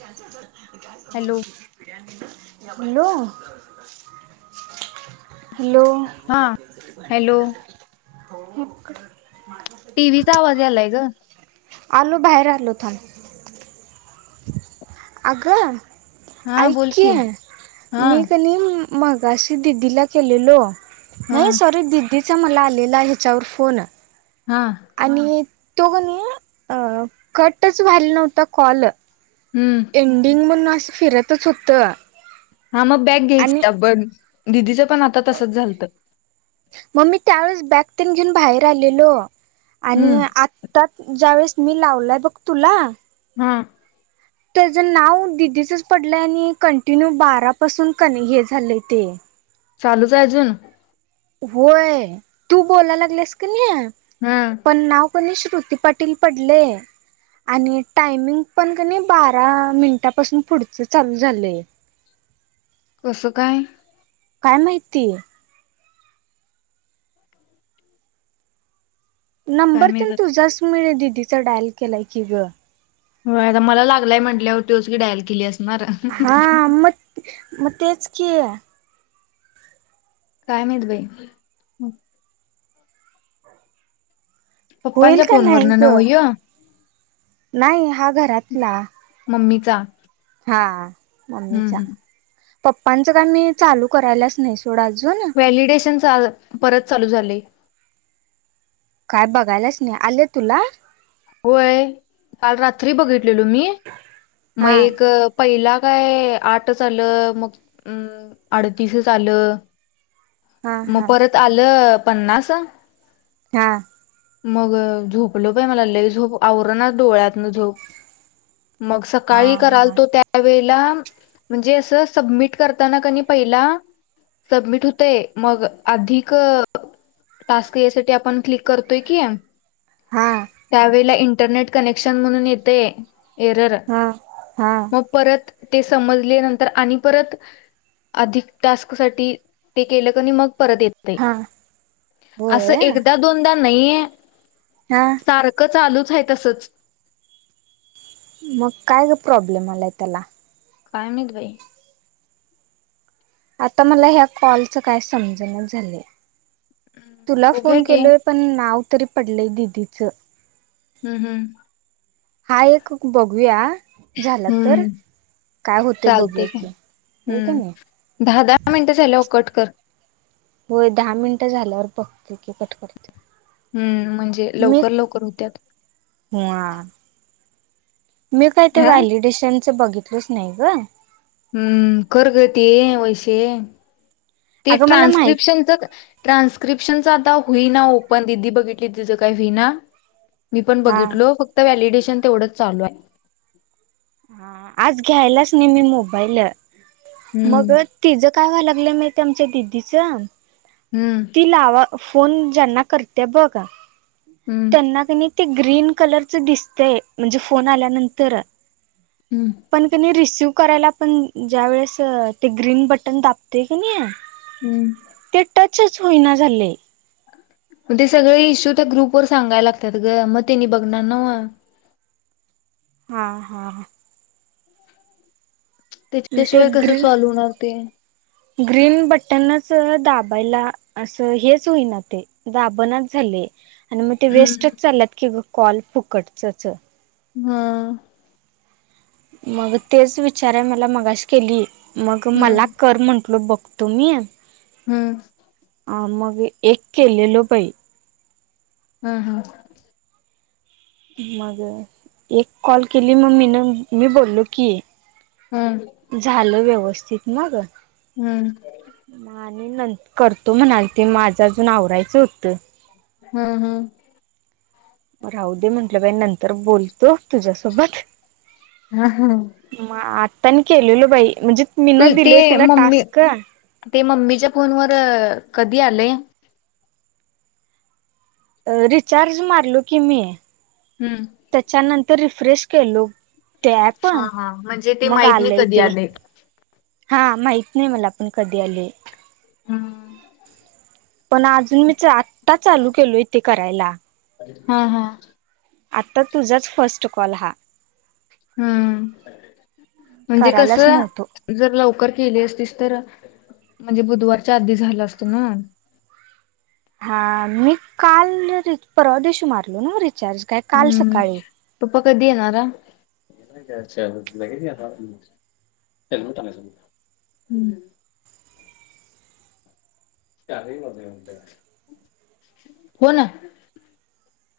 तिच्यावर काय समज हॅलो होती. Hello hello. [inaudible] हा हॅलो टी व्हीचा आवाज यालाय ग. आलो बाहेर आलो थांब. अगं हा ऐक बोल की हा मी कणी मगाशी दिदीला केलेलो हा नाही सॉरी दिदी. त्याचा मला आलेला ह्याच्यावर फोन. हा. आणि तो की न कटच वला नव्हतं कॉल. हम्म. एंडिंग म्हणून असं फिरतच होतं. हा मग बॅग घ्यायच आणि पण दिदीचं पण आता तसंच झालतं. मम्मी त्यावेळेस बॅगन घेऊन बाहेर आलेलो आणि हम्म आ त्यात ज्या वेळेस मी लावलाय बघ तुला. हम. त्याचं नाव दिदीचच पडलंय आणि कंटिन्यू बारापसून क हे झालंय ते. चालूच आहे अजून. होय तू बोलायला लागलीस का नाही. हा. पण नाव कणी श्रुती पाटील पडलय. आणि टायमिंग पण का नाही बारा मिनिटापासून पुढच चालू झालंय. [inaudible] कसं काय. काय माहिती. [inaudible] काय नंबर माहित तर आता तुझाच मिळेल दिदीचा डायल केलाय की ग. हो मला लागलाय म्हटल्यावर तोच की डायल केल्यास. हा आ मत म तेच कि काय माहित बाई. होईल पप्पांच्या का नाइ फोनवरन नव्ह गं? ह्यो नाइ हा घरातला मम्मीचा. हा हम्म मम्मीच्या. हम्म पप्पांच का मी चालू करायलाच नाही सोड अजून. व्हॅलिडेशन आज परत चालू झालय. काय बघायलाच नाइ आले तुला? व्हय काल रात्री बघितलेलो मी म हा एक पहिला काय आठ आलं मग अं अडतीस आलं. हा म हा परत आलं पन्नास. हा. मग झोपलो काय मला लय झोप आवरणा डोळ्यातनं झोप म हा सकाळी कराल तो त्या वेळेला म्हणजे असं सबमिट करताना कनी पहिला सबमिट हुतय मग अधिक टास्क यासाठी आपण क्लिक करतोय की हा. त्यावेळेला इंटरनेट कनेक्शन म्हणून येते एरर हा म परत ते समजले नंतर आणि परत अधिक टास्क साठी ते केलं कनी मग परत येत ते हा होय आसं एकदा दोनदा नइ हा. क चालूच हाय तसंच म काय गं प्रॉब्लेम आलाय तेला? काय माहित बाई. आता मला ह्या कॉलच काय समजणा झाले. तुला बघूया फोन की केलोय पण नाव तरी पडलंय दिदीचं. हम्म हम्. हा एक बघूया झाला तर. हम्म काय होते बघूया की होय कनी. मिनटं झाल्यावर कट कर. होय दहा मिनिटं झाल्यावर बघते कि कट करते. हम्म म्हणजे लवकर लवकर हुत्यात. वा मी काय ते हा व्हॅलिडेशनच बघितलंच नाइ गं. हम्म कर गं ते वैशे ते अगं मला माहित ट्रान्सस्क्रीप्शनच ट्रान्स्क्रिप्शनच आता होई ना ओपन दिदी बघितली तिचं काय व्हिना. मी पण हा बघितलो फक्त व्हॅलिडेशन तेवढंच चालूय. हा आज घ्यायलाच नाइ मी मोबाईल हम्म मग तिचं काय व्हाय लागलंय माहितीय आमच्या दिदीच हम्म. ती लावा फोन ज्यांना करत्या बघ हम्म त्यांना कनी ते ग्रीन कलरच दिसतय म्हणजे फोन आल्यानंतर हम्म. पण कनी रिसिव करायला पण ज्या वेळेस ते ग्रीन बटन दाबतोय कनी हम्म. टच्च हुईना झालय. म ते सगळे इश्यू त्या ग्रुप वर सांगाय लागत्यात गं म तेनी बघणार नवं. हा हा. ते त्याच्याशिवाय कसं ग्रीन सॉल होणार ते ग्रीन बटनच दाबायला असं हेच होईना ते. दाबणच झाले आणि मग ते हम्म वेस्टच चाललात की कॉल फुकटचच. हा मग तेच विचाराय मला मगाशी केली मग मला हं, कर म्हंटल बघ. तुम्ही हं अ मग एक केलेलो बाई. हं, हा मग एक कॉल केली मग मम्मीनं. मी बोललो की हं, हं, झालं व्यवस्थित ना, ग. हं आणि न करतो म्हणाल ते माझं अजून आवरायचं होतं. हा, हा, हा, राहू दे म्हंटलं बाई नंतर बोलतो तुझ्यासोबत. हं, हं. मग आतानी केलेल बाई म्हणजे मी ना तू ते दिलोय तिला मम्मी टास्क. ते मम्मीच्या फोनवर कधी आलय. रिचार्ज मारलो की मी हं त्याच्यानंतर रिफ्रेश केलो. टॅप हा हा म्हणजे ते माहित नाही मंगाले कधी ते आलंय हा माहत नाही मला आपण कधी आले. हम् पण अजून मी आत्ता चालू केलो इथे करायला. हा हा आत्ता तुझाच फस्ट कॉल हा. हं, म्हणजे करायलाच कसं. नव्हतो जर लवकर केली असतीस तर म्हणजे बुधवारच्या आधी झालं असत ना. हा मी काल परवादेशी, मारलो ना रिचार्ज काय काल हम्म सकाळी पप्पा कधी येणार, हा. त्याला नाही सांगायचं, हं. हो ना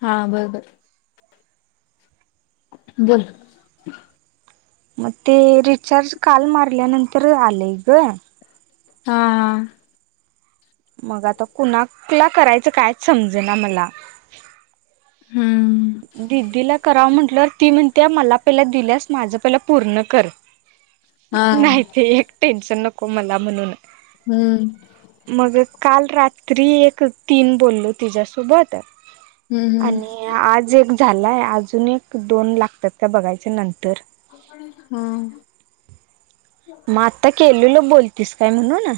हा बंरबंर बर मग ते रिचार्ज काल मारल्यानंतर आलंय ग. हा मग आता कुणाला करायचं कायच समजे ना मला. हम्म दिदीला कराव म्हंटलवर ती म्हण. त्या मला पहिल्या दिल्यास माझं पहिलं पूर्ण कर हा नाही ते एक. टेन्शन नको मला म्हणून हम्म मग काल रात्री एक तीन बोललो तिच्या्यासोबत हम्म आणि आज एक झालाय अजून एक दोन लागतात त्या बघायच्या नंतर. हम मग आत्ता केलेल बोलतीस काय म्हणून ना.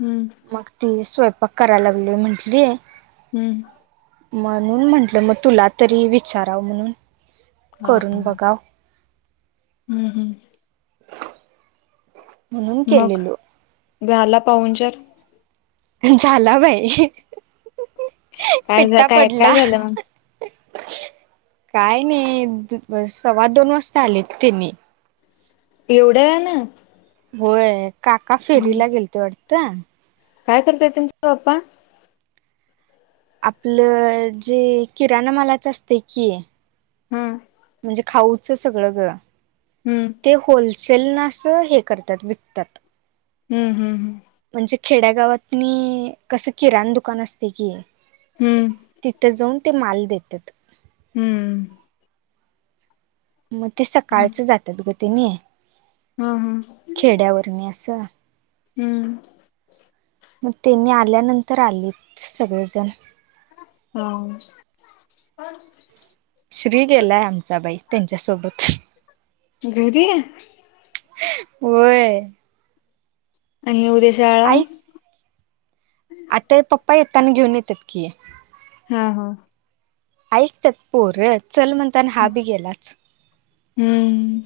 हम्म मग ती स्वयंपाक करायला लागली म्हंटली. हम्म म्हणून म्हंटलं मग तुला तरी विचाराव म्हणून करून बघा. हम् हम्म म्हणून मग केलेलो झाला पाहन चार झाला बाई काय झा- पिट्टा काय काय पडला झालं मग काय नाही स्वा दोन वाजता आलेत त्यांनी एवढ्या वेळानं आहे ना होय काका फेरीला गेलते वाटतं काय करतय तुमचं पप्पा आपलं जे किराणा मलाच असते की हम्म म्हणजे खाऊच सगळं घरं हम्म ते होलसेल ना असं हे करतात विकतात हम्म हम् हम् म्हणजे खेड्यागावातनी कसं किराण दुकान असते की हम्म तिथं जाऊन ते माल देतात हम्म मग ते हा सकाळचं जातात ग ते नाही हा हा खेड्यावर म असा हम्म मग त्यांनी आल्यानंतर आली सगळेजण हा श्री गेलाय आमचा बाई त्यांच्यासोबत. घरी आहे. होय. आणि उद्या शाळा? ऐक आता पप्पा येताना घेऊन येतात की. हा हा ऐकतात पोर चल म्हणता आणि हा बी गेलाच हम्म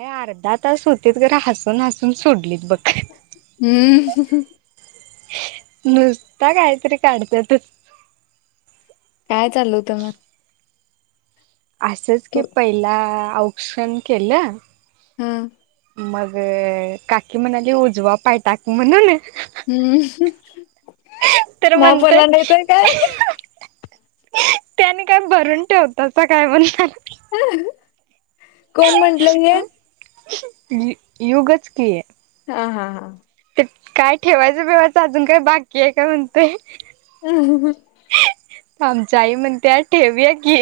अ अर्धा तास होते गरा हसून हसून सोडलीत बघ हम्म नुसता काहीतरी काढतात काय चाललं होतं मग असंच की तू पहिला औक्षण केलं. हम्म. मग काकी म्हणाली उजवा पाय टाक म्हणून. हम्म. तर म्हणतंय मापला नाही तर काय त्याने काय भरून ठेवतासा काय [unintelligible] कोण म्हंटलं हे? यू युगच की. हां हां हां. त्यात काय ठेवायचं बिवायचं अजून काय बाकी आहे काय म्हणतंय. [unintelligible] आमची आई म्हणत्या ठेवूया की.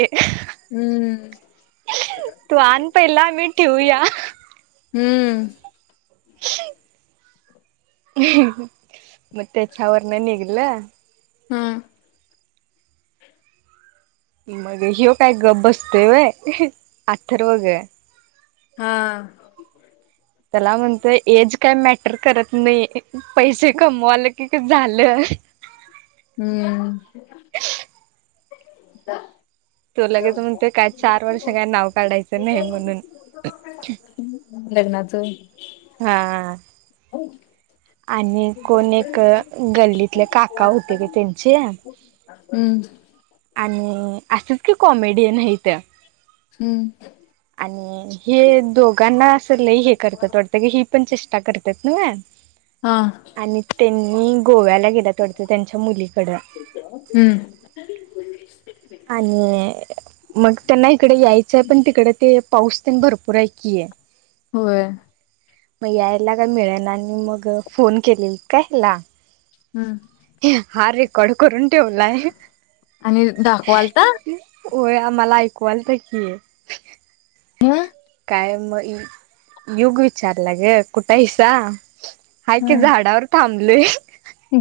तू आन पहिला मग ठेऊया. हम्म. मग त्याच्यावरणं निघलं. हम्म. मग ह्यो काय गप्प बसतोय होय अथर्व गं. हां. त्याला म्हणतोय एज काय मॅटर करत नाही पैसे कमवाले की झालं. हम्म. तो लगेच म्हणतोय काय चार वर्ष काय नाव काढायचं नाही म्हणून. [unintelligible] लग्नाचं. हां. आणि कोण एक गल्लीतले काका होते गं त्यांचे. हम्म. आणि असंच की कॉमेडियन आहेत. हम्म. आणि हे दोघांना असं लई हे करतात वाटतं ही पण चेष्टा करतात नव्हं. हां. त्यांनी गोव्याला गेल्यात वाटतं त्यांच्या मुलीकडं. हम्म. आणि मग त्यांना इकडं यायचंय पण तिकडे ते पाऊस तेन भरपूर आहे की होय. मग यायला का मिळेना आणि मग फोन केलेलीत काय हिला हम्म. हा रेकॉर्ड करून ठेवलाय. आणि दाखवलता य आम्हाला ऐकवायला तर की हा काय मग युग विचारला गे कुठाहीसा हा काय हं झाडावर थांबलय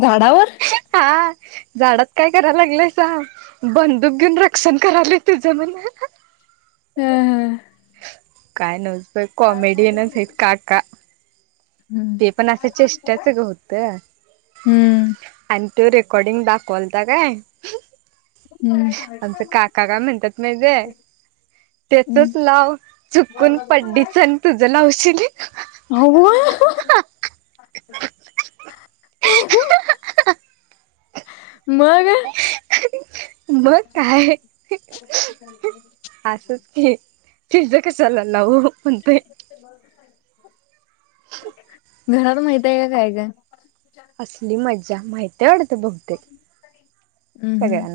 झाडावर? हां. झाडात काय कराय लागलायसा? बंदूक घेऊन रक्षण कारलोय तुझं म्हणं. हं हं. काय नव्हं बाई कॉमेडियनच आहेत काका. हम्म ते पण असं चेष्टाच गं होतं. आणि तो रेकॉर्डिंग दाखवलता काय हम्म आमचं काका का म्हणतात माजे त्याचच हम्म लाव चुकून पड्डीच आणि तुझ लाव शनी हो मग मग काय असंच की शिझ कसाला नावऊ म्हते घरात माहित आहे का काय का असली मज्जा माहिती तेवढं बघ हम्म हम्म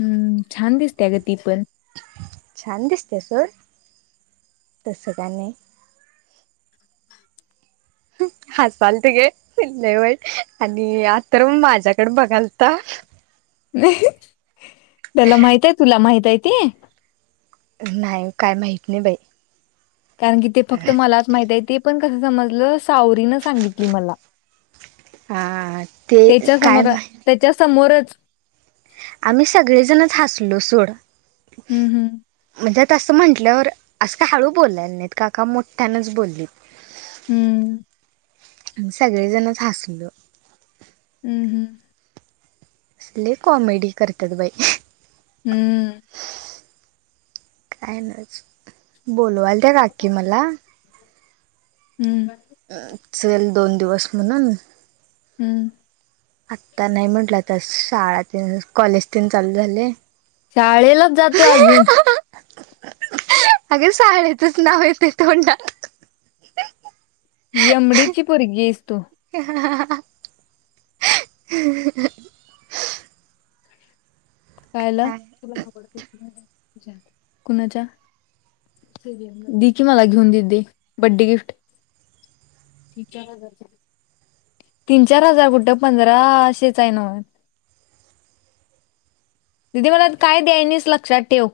हम्म छान दिसते अ ग ती पण छान दिसते सर तसं का नाही हसाल तिघे कठवट आणि आ तर माझ्याकडे बघाल तर नाही त्याला माहित आहे तुला माहित आहे ते नाही काय माहीत नाही बाई कारण कि ते फक्त मलाच माहित आहे ते पण कसं समजलं सावरीनं सांगितली मला हा ते त्याच्या काय समोर मा त्याच्या समोरच आम्ही सगळे जणच हसलो सोड हूं हूं! म्हणजे तसं म्हटल्यावर, असं का हळू बोलले नाहीत काका मोठ्यानच बोललेत. हम्म सगळेजणच हसलो. हम्म हम्म लय कॉमेडी करतात बाई. हम्म. काय नाही अजून, बोलवाल त्या हम्म काकी मला. हम्म चल दोन दिवस म्हणून हम्म आता नाही म्हटलं आता शाळात कॉलेज तेन चालू झाले शाळेलाच जा तू अजून अगे शाळेचच नाव येतय तोंडात एमडीची पोरगी आहेस तू ह [unintelligible] कायला काय तुला कुणाच्या देकी मला घेऊन दीदी बड्डे गिफ्ट चार हजार तीन चार हजार कुठं पंधराशेचा आहे ना म दिदी मला काय द्यायनीश लक्षात ठेव